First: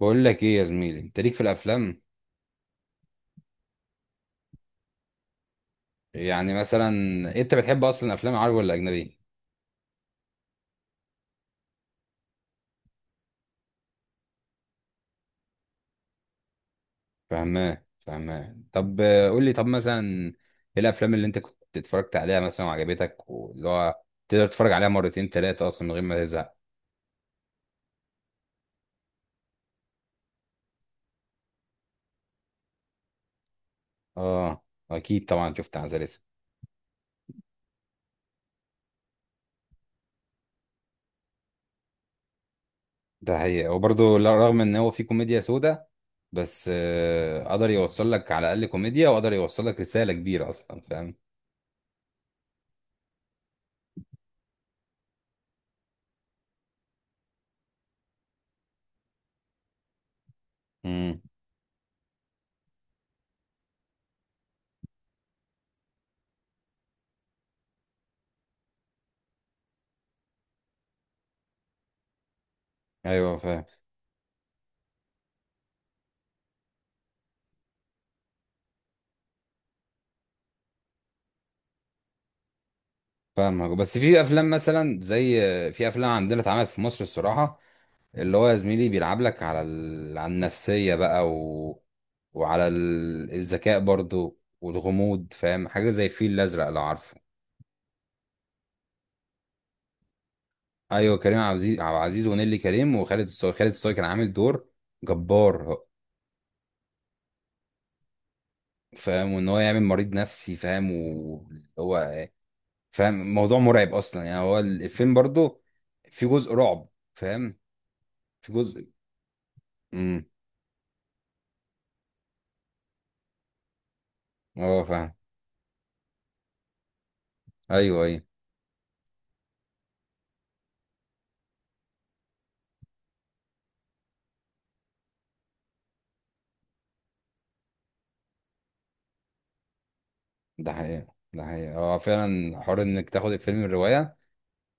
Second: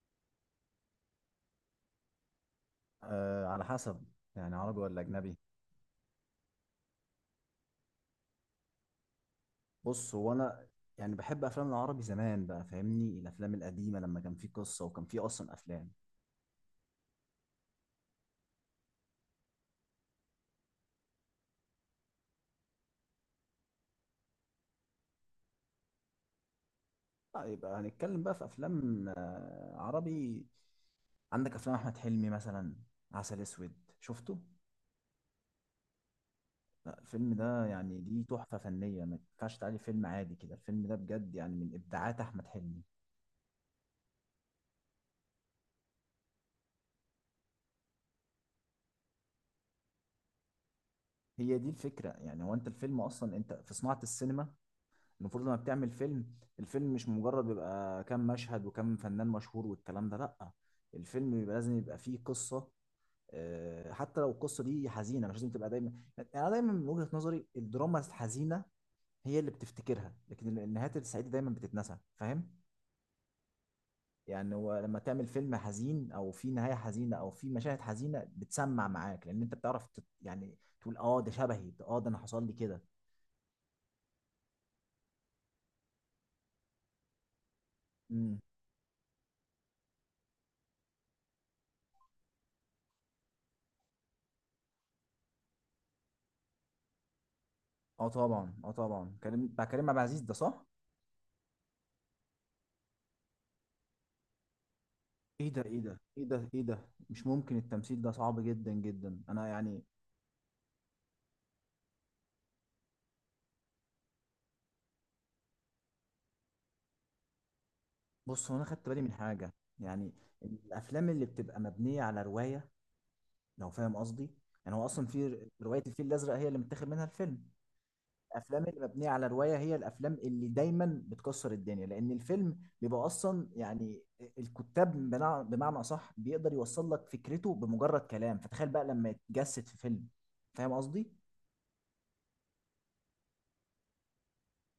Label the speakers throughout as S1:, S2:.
S1: بقول لك ايه يا زميلي، انت ليك في الافلام؟
S2: آه، على حسب. يعني عربي ولا اجنبي؟
S1: يعني مثلا انت بتحب اصلا افلام عربي ولا اجنبي؟
S2: بص، هو انا يعني بحب افلام العربي زمان بقى، فاهمني؟ الافلام القديمه لما كان في قصه وكان في اصلا افلام.
S1: فاهماه. طب قول لي طب مثلا ايه الافلام اللي انت كنت اتفرجت عليها مثلا وعجبتك، واللي هو تقدر تتفرج عليها مرتين ثلاثه اصلا من غير ما تزهق؟
S2: لا، يبقى هنتكلم بقى في افلام عربي. عندك افلام احمد حلمي مثلا، عسل اسود، شفته؟
S1: اه، اكيد طبعا شفت عسل.
S2: لا، الفيلم ده يعني دي تحفه فنيه، ما ينفعش تعالي فيلم عادي كده. الفيلم ده بجد يعني من ابداعات احمد حلمي.
S1: ده حقيقة، وبرضه رغم ان هو فيه كوميديا سودا بس قدر يوصل لك على الاقل كوميديا، وقدر يوصل لك رساله كبيره اصلا، فاهم؟
S2: هي دي الفكره، يعني هو انت الفيلم اصلا، انت في صناعه السينما المفروض لما بتعمل فيلم، الفيلم مش مجرد بيبقى كام مشهد وكام فنان مشهور والكلام ده، لأ.
S1: امم.
S2: الفيلم بيبقى لازم يبقى فيه قصة. حتى لو القصة دي حزينة مش لازم تبقى دايما. يعني أنا دايما من وجهة نظري، الدراما الحزينة هي اللي بتفتكرها، لكن النهايات السعيدة دايما بتتنسى، فاهم؟
S1: ايوه فاهم.
S2: يعني هو لما تعمل فيلم حزين أو فيه نهاية حزينة أو فيه مشاهد حزينة بتسمع معاك، لأن أنت بتعرف يعني تقول أه ده شبهي، ده أه ده أنا حصل لي كده.
S1: فاهمك، بس في افلام مثلا زي، في افلام عندنا اتعملت في مصر الصراحه، اللي
S2: امم.
S1: هو يا زميلي بيلعب لك على النفسيه بقى وعلى الذكاء برضو والغموض، فاهم؟ حاجه زي الفيل الازرق، لو عارفه.
S2: أه طبعا، أه طبعا. كريم بتاع كريم عبد العزيز ده، صح؟
S1: ايوه كريم عبد العزيز، عبد العزيز ونيلي كريم وخالد الصاوي، خالد الصاوي كان عامل دور
S2: ايه ده،
S1: جبار.
S2: ايه ده، ايه ده، ايه ده، مش ممكن! التمثيل ده صعب جدا جدا،
S1: فاهم، وان
S2: انا
S1: هو يعمل
S2: يعني.
S1: مريض نفسي، فاهم، وهو فاهم، موضوع مرعب اصلا، يعني هو الفيلم برضو في جزء رعب، فاهم،
S2: بص
S1: في
S2: هو انا خدت
S1: جزء.
S2: بالي من حاجه. يعني
S1: امم.
S2: الافلام اللي بتبقى مبنيه على روايه، لو فاهم قصدي. يعني
S1: اه
S2: هو اصلا
S1: فاهم.
S2: في روايه الفيل الازرق هي اللي متاخد منها الفيلم.
S1: ايوه ايوه.
S2: الافلام اللي مبنيه على روايه هي الافلام اللي دايما بتكسر الدنيا، لان الفيلم بيبقى اصلا يعني الكتاب بمعنى اصح بيقدر يوصل لك فكرته بمجرد كلام، فتخيل بقى لما يتجسد في فيلم،
S1: ده
S2: فاهم قصدي؟
S1: حقيقة ده حقيقة، هو فعلا حوار انك تاخد الفيلم الرواية،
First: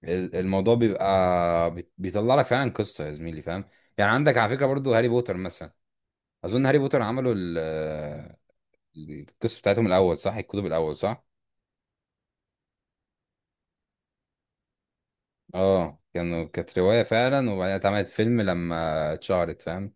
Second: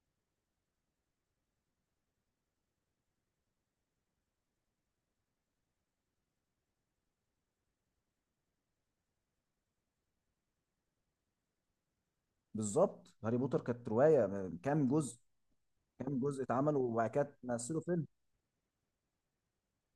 S1: الموضوع بيبقى، بيطلع لك فعلا قصة يا زميلي، فاهم؟ يعني عندك على فكرة برضو هاري بوتر مثلا، اظن هاري بوتر عملوا القصة بتاعتهم الاول، صح؟ الكتب الاول، صح؟
S2: بالظبط. هاري بوتر كانت روايه، كام جزء؟
S1: اه
S2: كام
S1: كانوا،
S2: جزء اتعمل
S1: كانت رواية
S2: وبعد كده
S1: فعلا، وبعدين
S2: مثلوا فيلم.
S1: اتعملت فيلم لما اتشهرت، فاهم؟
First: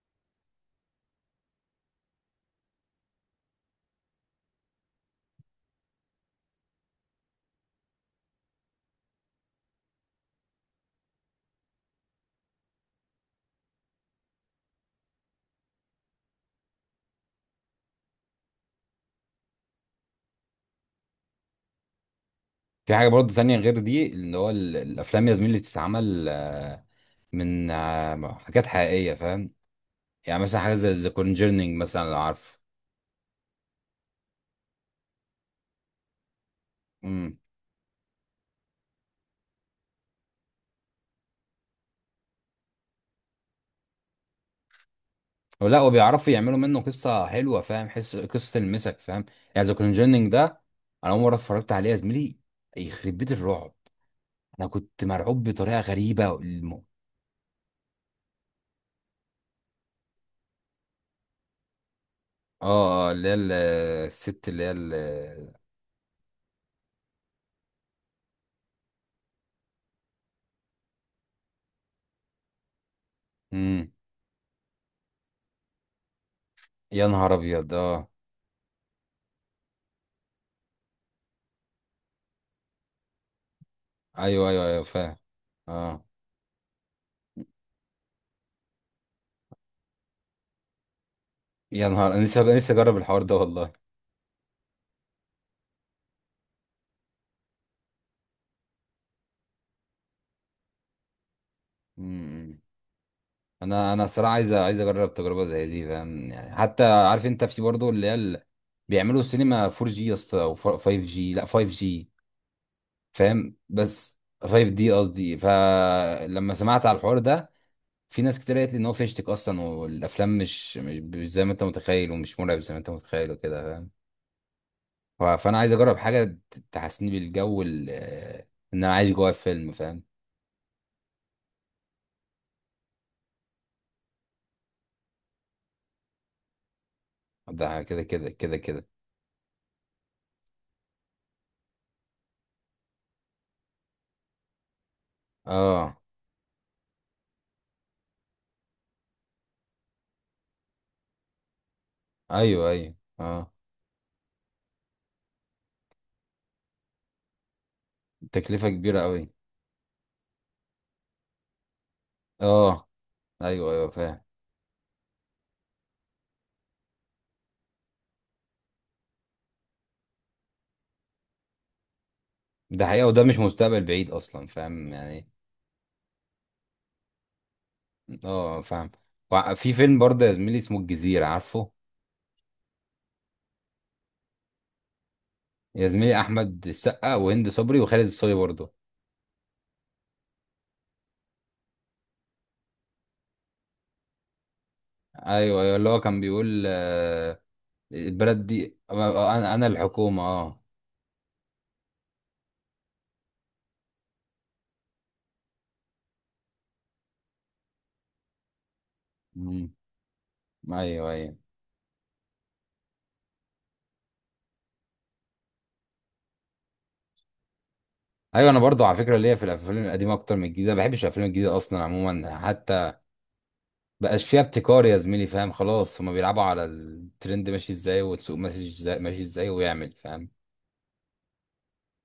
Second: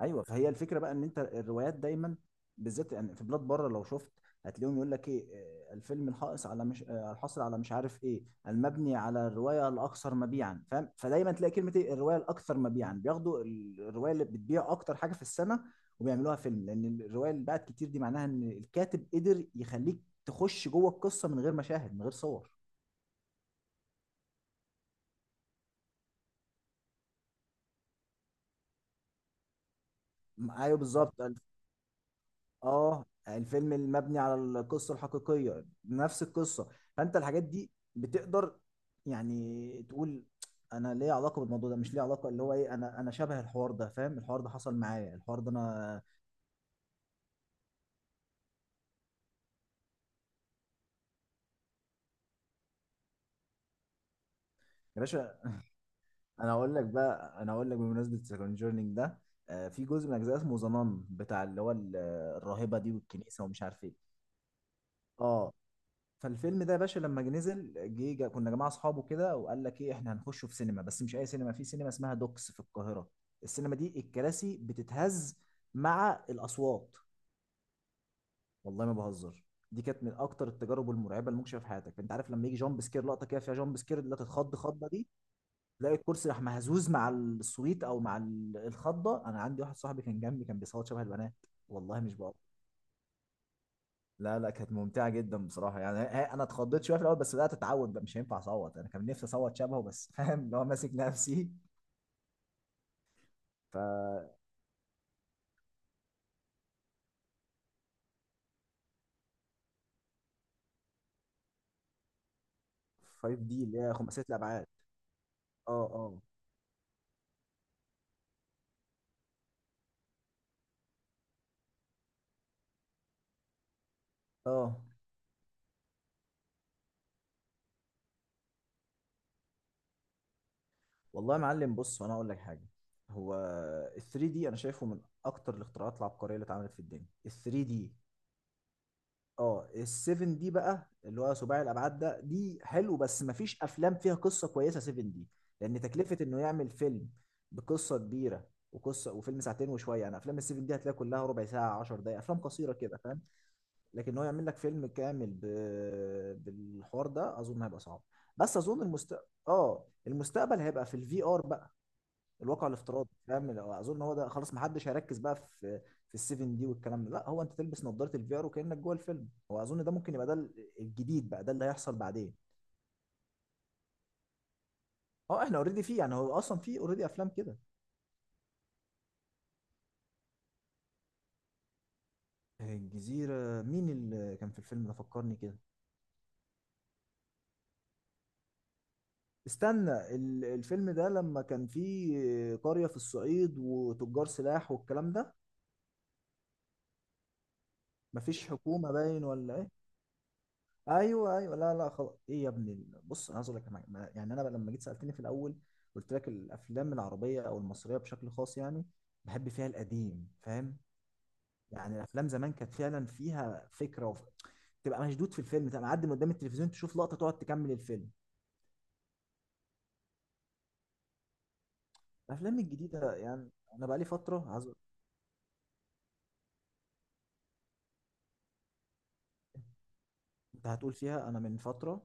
S2: ايوه، فهي الفكره بقى، ان انت الروايات دايما، بالذات يعني في بلاد بره لو شفت، هتلاقيهم يقول لك ايه، الفيلم الحائص على مش الحاصل على مش عارف ايه، المبني على الروايه الاكثر مبيعا، فاهم؟ فدايما تلاقي كلمه ايه، الروايه الاكثر مبيعا، بياخدوا الروايه اللي بتبيع اكتر حاجه في السنه وبيعملوها فيلم، لان الروايه اللي باعت كتير دي معناها ان الكاتب قدر يخليك تخش جوه القصه من غير مشاهد، من غير صور.
S1: في حاجة برضو تانية غير دي، اللي هو الافلام يا زميلي اللي بتتعمل من حاجات حقيقية، فاهم؟ يعني مثلا حاجة
S2: ايوه
S1: زي ذا
S2: بالظبط.
S1: كونجرنينج مثلا، لو عارفه.
S2: اه، الفيلم المبني على القصه الحقيقيه نفس القصه، فانت
S1: امم.
S2: الحاجات دي بتقدر يعني تقول انا ليه علاقه بالموضوع ده، مش ليه علاقه، اللي هو ايه، انا شبه الحوار ده، فاهم؟ الحوار ده حصل معايا، الحوار ده
S1: لا،
S2: انا.
S1: وبيعرفوا يعملوا منه قصه حلوه، فاهم؟ حس، قصه تلمسك، فاهم؟ يعني ذا كونجيننج ده، انا اول مره اتفرجت عليه يا زميلي، يخرب بيت الرعب، انا
S2: يا
S1: كنت
S2: باشا،
S1: مرعوب بطريقه غريبه،
S2: انا اقول لك بقى، انا اقول لك بمناسبه الكونجورنينج ده، في جزء من اجزاء اسمه ذا نان، بتاع اللي هو الراهبه دي
S1: اه اه اللي هي
S2: والكنيسه ومش عارف ايه.
S1: الست اللي هي
S2: اه، فالفيلم ده يا باشا لما جه نزل جه جه- كنا جماعه اصحابه كده، وقال لك ايه، احنا هنخشه في سينما، بس مش اي سينما، في سينما اسمها دوكس في القاهره. السينما
S1: امم.
S2: دي الكراسي بتتهز مع الاصوات.
S1: يا نهار ابيض، اه.
S2: والله ما بهزر، دي كانت من اكتر التجارب المرعبه اللي ممكن تشوفها في حياتك. انت عارف لما يجي جامب سكير، لقطه كده فيها جامب سكير اللي
S1: ايوه
S2: تتخض
S1: ايوه ايوه
S2: خضه دي،
S1: فاهم.
S2: تلاقي
S1: اه.
S2: الكرسي راح مهزوز مع الصويت او مع الخضه. انا عندي واحد صاحبي كان جنبي كان بيصوت شبه البنات،
S1: يا
S2: والله
S1: نهار،
S2: مش
S1: انا
S2: بقى.
S1: نفسي اجرب الحوار ده والله.
S2: لا لا، كانت ممتعة جدا بصراحة. يعني انا اتخضيت شوية في الاول، بس بدأت اتعود بقى، مش هينفع اصوت. انا كان نفسي اصوت شبهه بس فاهم؟ اللي هو ماسك نفسي.
S1: امم.
S2: ف
S1: انا الصراحه عايز اجرب تجربه زي دي، فاهم؟ يعني حتى عارف انت في برضه اللي هي بيعملوا سينما 4G جي يا اسطى، او 5G جي، لا 5G جي
S2: 5
S1: فاهم،
S2: دي اللي هي
S1: بس
S2: خماسية الابعاد.
S1: 5D دي قصدي.
S2: اه، اه،
S1: فلما سمعت على الحوار ده، في ناس كتير قالت لي ان هو فيشتك اصلا، والافلام مش زي ما انت متخيل، ومش مرعب زي ما انت متخيل وكده، فاهم؟
S2: اه.
S1: فانا عايز اجرب حاجه تحسسني بالجو ان انا عايش جوه الفيلم، فاهم؟
S2: والله يا معلم، بص وانا اقول لك حاجة. هو ال 3 دي انا شايفه من اكتر الاختراعات العبقرية اللي اتعملت في الدنيا، ال 3
S1: ده،
S2: دي.
S1: كده.
S2: اه، السيفن دي بقى اللي هو سباعي الابعاد ده، دي حلو بس مفيش افلام فيها قصه كويسه سيفن دي، لان
S1: اه
S2: تكلفه انه يعمل فيلم بقصه كبيره وقصه وفيلم ساعتين وشويه يعني. افلام السيفن دي هتلاقي كلها ربع ساعه، 10 دقائق، افلام
S1: ايوه
S2: قصيره
S1: ايوه
S2: كده، فاهم؟
S1: اه.
S2: لكن هو يعمل لك فيلم كامل بالحوار ده، اظن هيبقى صعب. بس
S1: تكلفه
S2: اظن
S1: كبيره قوي.
S2: اه المستقبل هيبقى في الفي ار بقى، الواقع
S1: اه
S2: الافتراضي، فاهم؟
S1: ايوه ايوه
S2: اظن هو
S1: فاهم.
S2: ده خلاص، ما حدش هيركز بقى في السيفن دي والكلام ده، لا. هو انت تلبس نظاره الفي ار وكانك جوه الفيلم. هو اظن ده ممكن يبقى ده الجديد بقى، ده اللي هيحصل بعدين.
S1: ده حقيقة، وده مش مستقبل بعيد اصلا، فاهم يعني.
S2: اه، احنا اوريدي فيه، يعني هو اصلا فيه اوريدي افلام كده.
S1: اه فاهم. في فيلم برضه يا زميلي اسمه الجزيرة، عارفه؟
S2: الجزيره؟ مين اللي كان في الفيلم ده، فكرني كده.
S1: يا زميلي احمد السقا وهند صبري وخالد الصاوي برضه.
S2: استنى، الفيلم ده لما كان فيه قريه في الصعيد وتجار سلاح والكلام ده،
S1: ايوه ايوه، اللي هو كان بيقول البلد
S2: مفيش
S1: دي
S2: حكومه باين
S1: انا، انا
S2: ولا.
S1: الحكومة اه.
S2: ايوه ايوه، لا لا، خلاص. ايه يا ابني بص، انا عايز اقول لك على حاجة. يعني انا بقى لما جيت سالتني في الاول قلت لك الافلام العربيه او المصريه بشكل خاص يعني بحب فيها
S1: مم.
S2: القديم، فاهم؟
S1: ايوه ايوه.
S2: يعني الافلام زمان كانت فعلا فيها فكره تبقى مشدود في الفيلم، تبقى معدي من قدام التلفزيون تشوف لقطه تقعد تكمل الفيلم.
S1: ايوه انا برضه على فكرة ليا في الافلام القديمة اكتر من الجديدة، ما بحبش الافلام الجديدة اصلا عموما
S2: الافلام
S1: حتى.
S2: الجديده، يعني انا بقى لي
S1: بقاش فيها
S2: فتره
S1: ابتكار يا زميلي، فاهم؟ خلاص، هما بيلعبوا على الترند ماشي ازاي، والسوق ماشي ازاي ماشي ازاي، ويعمل، فاهم؟
S2: انت هتقول فيها. انا من فتره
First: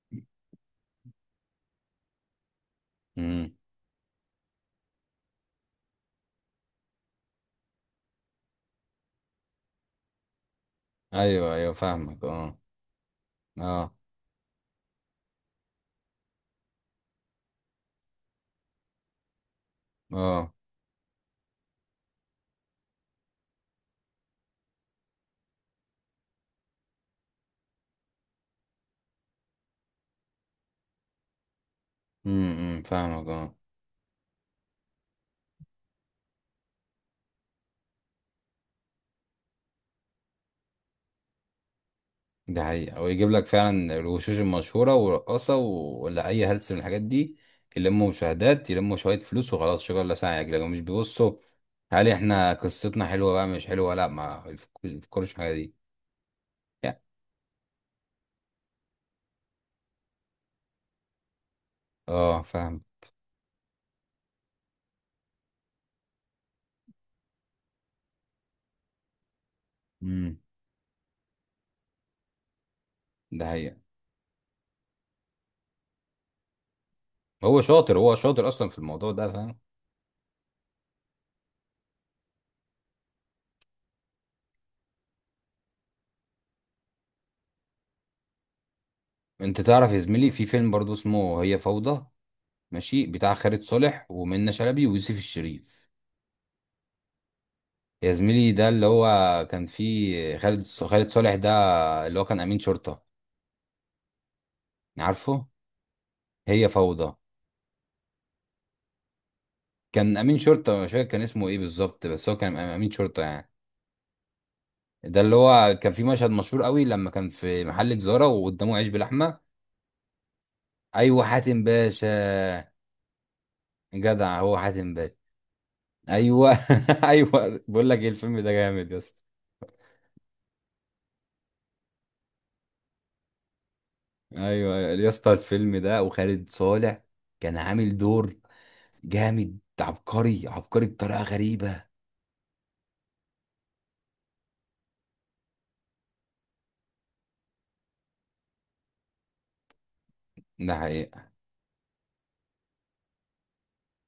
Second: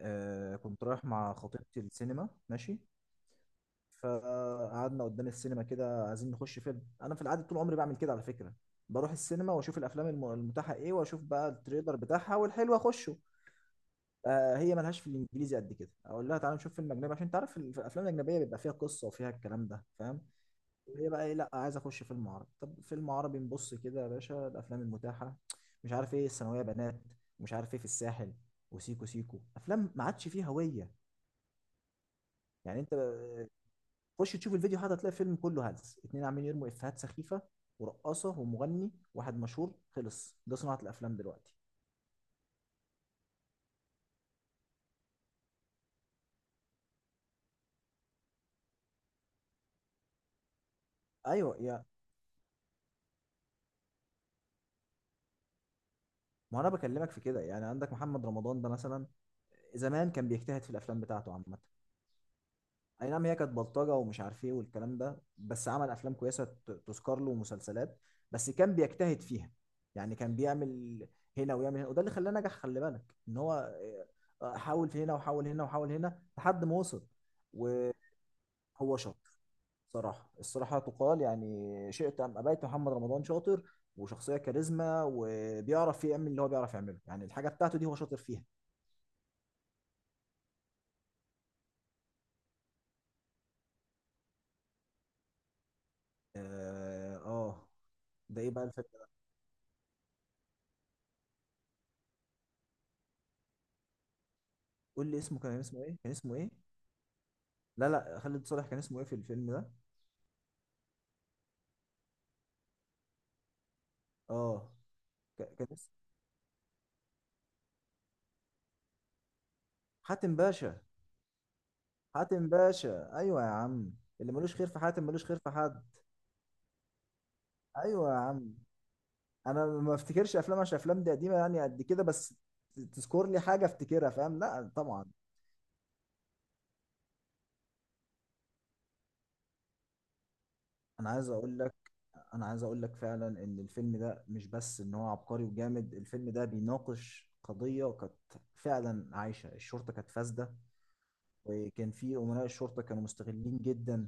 S2: كنت رايح مع خطيبتي السينما، ماشي،
S1: امم.
S2: فقعدنا قدام السينما كده عايزين نخش فيلم. انا في العادة طول عمري بعمل كده على فكرة، بروح السينما واشوف الافلام المتاحة ايه واشوف بقى
S1: ايوه ايوه
S2: التريلر
S1: فاهمك
S2: بتاعها
S1: اه.
S2: والحلو اخشه.
S1: اه
S2: هي ملهاش في الانجليزي قد كده، اقول لها تعالى نشوف فيلم اجنبي عشان تعرف في الافلام الاجنبيه بيبقى فيها قصه وفيها الكلام ده، فاهم؟
S1: اه.
S2: هي بقى ايه، لا، عايز اخش فيلم عربي. طب فيلم عربي، نبص كده يا باشا الافلام المتاحه، مش عارف ايه الثانويه بنات، ومش عارف ايه في الساحل، وسيكو سيكو. افلام ما عادش فيها هويه، يعني انت
S1: فاهمك اه.
S2: خش تشوف الفيديو هذا، هتلاقي فيلم كله هلس، اتنين عاملين يرموا افيهات سخيفه، ورقاصه، ومغني واحد مشهور. خلص، ده صناعه الافلام دلوقتي.
S1: ده حقيقة، ويجيب لك فعلا الوشوش المشهورة ورقاصة ولا أي هلس من الحاجات دي، يلموا مشاهدات، يلموا شوية فلوس وخلاص، شكرا الله ساعة يجلجوا مش بيبصوا.
S2: ايوه يا.
S1: هل احنا قصتنا حلوة بقى مش حلوة؟ لا، ما يفكرش في الحاجة دي.
S2: ما انا
S1: يا.
S2: بكلمك في كده، يعني عندك محمد رمضان ده مثلا، زمان كان بيجتهد في الافلام بتاعته عامه.
S1: اه فاهم.
S2: اي نعم، هي كانت بلطجه ومش عارف ايه والكلام ده، بس عمل افلام كويسه تذكر له، ومسلسلات، بس كان بيجتهد فيها. يعني كان
S1: امم.
S2: بيعمل هنا ويعمل هنا، وده اللي خلاه نجح. خلي بالك ان
S1: ده
S2: هو
S1: حقيقة.
S2: حاول في هنا وحاول هنا وحاول هنا لحد ما وصل.
S1: هو شاطر أصلا في
S2: وهو
S1: الموضوع ده،
S2: شاطر
S1: فاهم؟
S2: صراحة، الصراحة تقال. يعني شئت أم أبيت، محمد رمضان شاطر وشخصية كاريزما، وبيعرف يعمل اللي هو بيعرف يعمله يعني، الحاجة بتاعته دي هو شاطر فيها.
S1: انت تعرف يا زميلي في فيلم برضو اسمه هي فوضى، ماشي؟ بتاع خالد صالح ومنة شلبي ويوسف الشريف.
S2: آه، آه.
S1: يا
S2: ده إيه
S1: زميلي
S2: بقى
S1: ده اللي
S2: الفكرة؟
S1: هو كان فيه خالد صالح ده، اللي هو كان امين شرطة،
S2: قول لي اسمه،
S1: عارفه؟
S2: كان اسمه إيه؟ كان اسمه إيه؟
S1: هي فوضى.
S2: لا لا، خالد صالح كان اسمه إيه في الفيلم ده؟
S1: كان امين شرطة، مش فاكر كان اسمه ايه بالظبط، بس هو كان امين شرطة يعني.
S2: آه،
S1: ده اللي
S2: كان
S1: هو كان في
S2: اسمه
S1: مشهد مشهور قوي، لما كان في محل جزارة وقدامه عيش بلحمة.
S2: حاتم باشا.
S1: ايوه حاتم باشا.
S2: حاتم باشا، أيوة يا عم. اللي
S1: جدع
S2: ملوش
S1: هو
S2: خير في
S1: حاتم
S2: حاتم
S1: باشا.
S2: ملوش خير في حد.
S1: ايوه ايوه بقول لك ايه،
S2: أيوة يا
S1: الفيلم ده
S2: عم،
S1: جامد يا اسطى.
S2: أنا ما افتكرش أفلام، عشان أفلام دي قديمة يعني قد كده، بس تذكر لي حاجة افتكرها، فاهم؟ لا
S1: ايوه يا
S2: طبعا.
S1: اسطى، الفيلم ده وخالد صالح كان عامل دور جامد، عبقري، عبقري
S2: انا
S1: بطريقه
S2: عايز اقول لك،
S1: غريبه.
S2: فعلا ان الفيلم ده مش بس ان هو عبقري وجامد، الفيلم ده بيناقش قضية كانت فعلا عايشة. الشرطة كانت فاسدة،
S1: ده حقيقة.
S2: وكان في أمراء الشرطة كانوا مستغلين جدا،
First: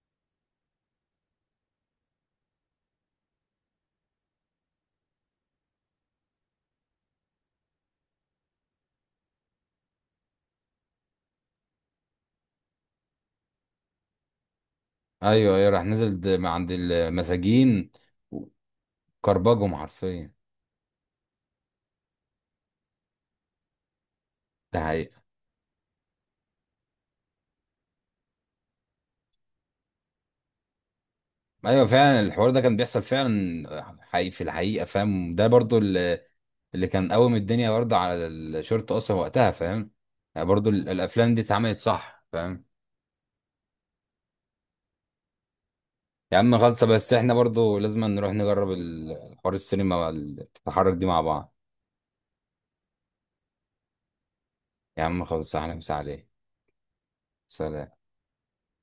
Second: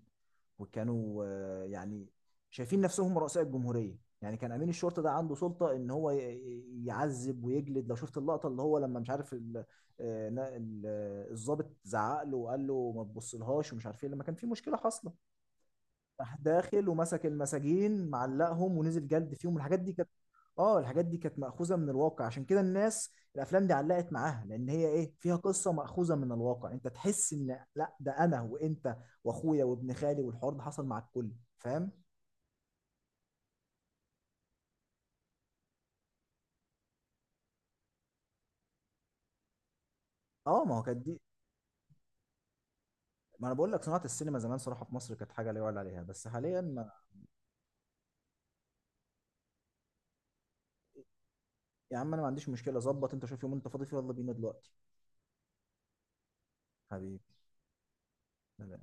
S2: وكانوا يعني شايفين نفسهم رؤساء الجمهورية. يعني كان أمين الشرطة ده عنده سلطة إن هو يعذب ويجلد. لو شفت اللقطة اللي هو لما مش عارف الضابط زعق له وقال له ما تبصلهاش ومش عارف ايه، لما كان في مشكلة حاصلة،
S1: ايوه ايوه، راح نزل
S2: راح
S1: مع عند
S2: داخل ومسك
S1: المساجين،
S2: المساجين معلقهم ونزل جلد فيهم.
S1: كربجهم حرفيا.
S2: الحاجات دي كانت مأخوذة من الواقع، عشان كده الناس الافلام دي علقت معاها، لان
S1: ده
S2: هي ايه،
S1: حقيقة.
S2: فيها قصة مأخوذة من الواقع، انت تحس ان لا، ده انا وانت واخويا وابن خالي، والحوار ده حصل مع الكل،
S1: ايوه
S2: فاهم؟
S1: فعلا الحوار ده كان بيحصل فعلا حقيقي في الحقيقة، فاهم؟ ده برضو اللي كان قوم الدنيا برضو على الشرطة اصلا وقتها، فاهم؟ يعني
S2: اه،
S1: برضو
S2: ما هو كانت دي.
S1: الافلام دي اتعملت صح، فاهم؟
S2: ما انا بقول لك صناعة السينما زمان صراحة في مصر كانت حاجة لا يعلى عليها، بس
S1: يا عم
S2: حاليا
S1: خالصة،
S2: ما...
S1: بس احنا برضو لازم نروح نجرب الحوار، السينما والتحرك دي مع بعض.
S2: يا عم انا ما عنديش مشكلة، ظبط انت شوف يوم انت فاضي فيه، يلا بينا دلوقتي.
S1: يا عم خالصة، احنا مسا عليه.
S2: حبيبي.
S1: سلام.
S2: سلام.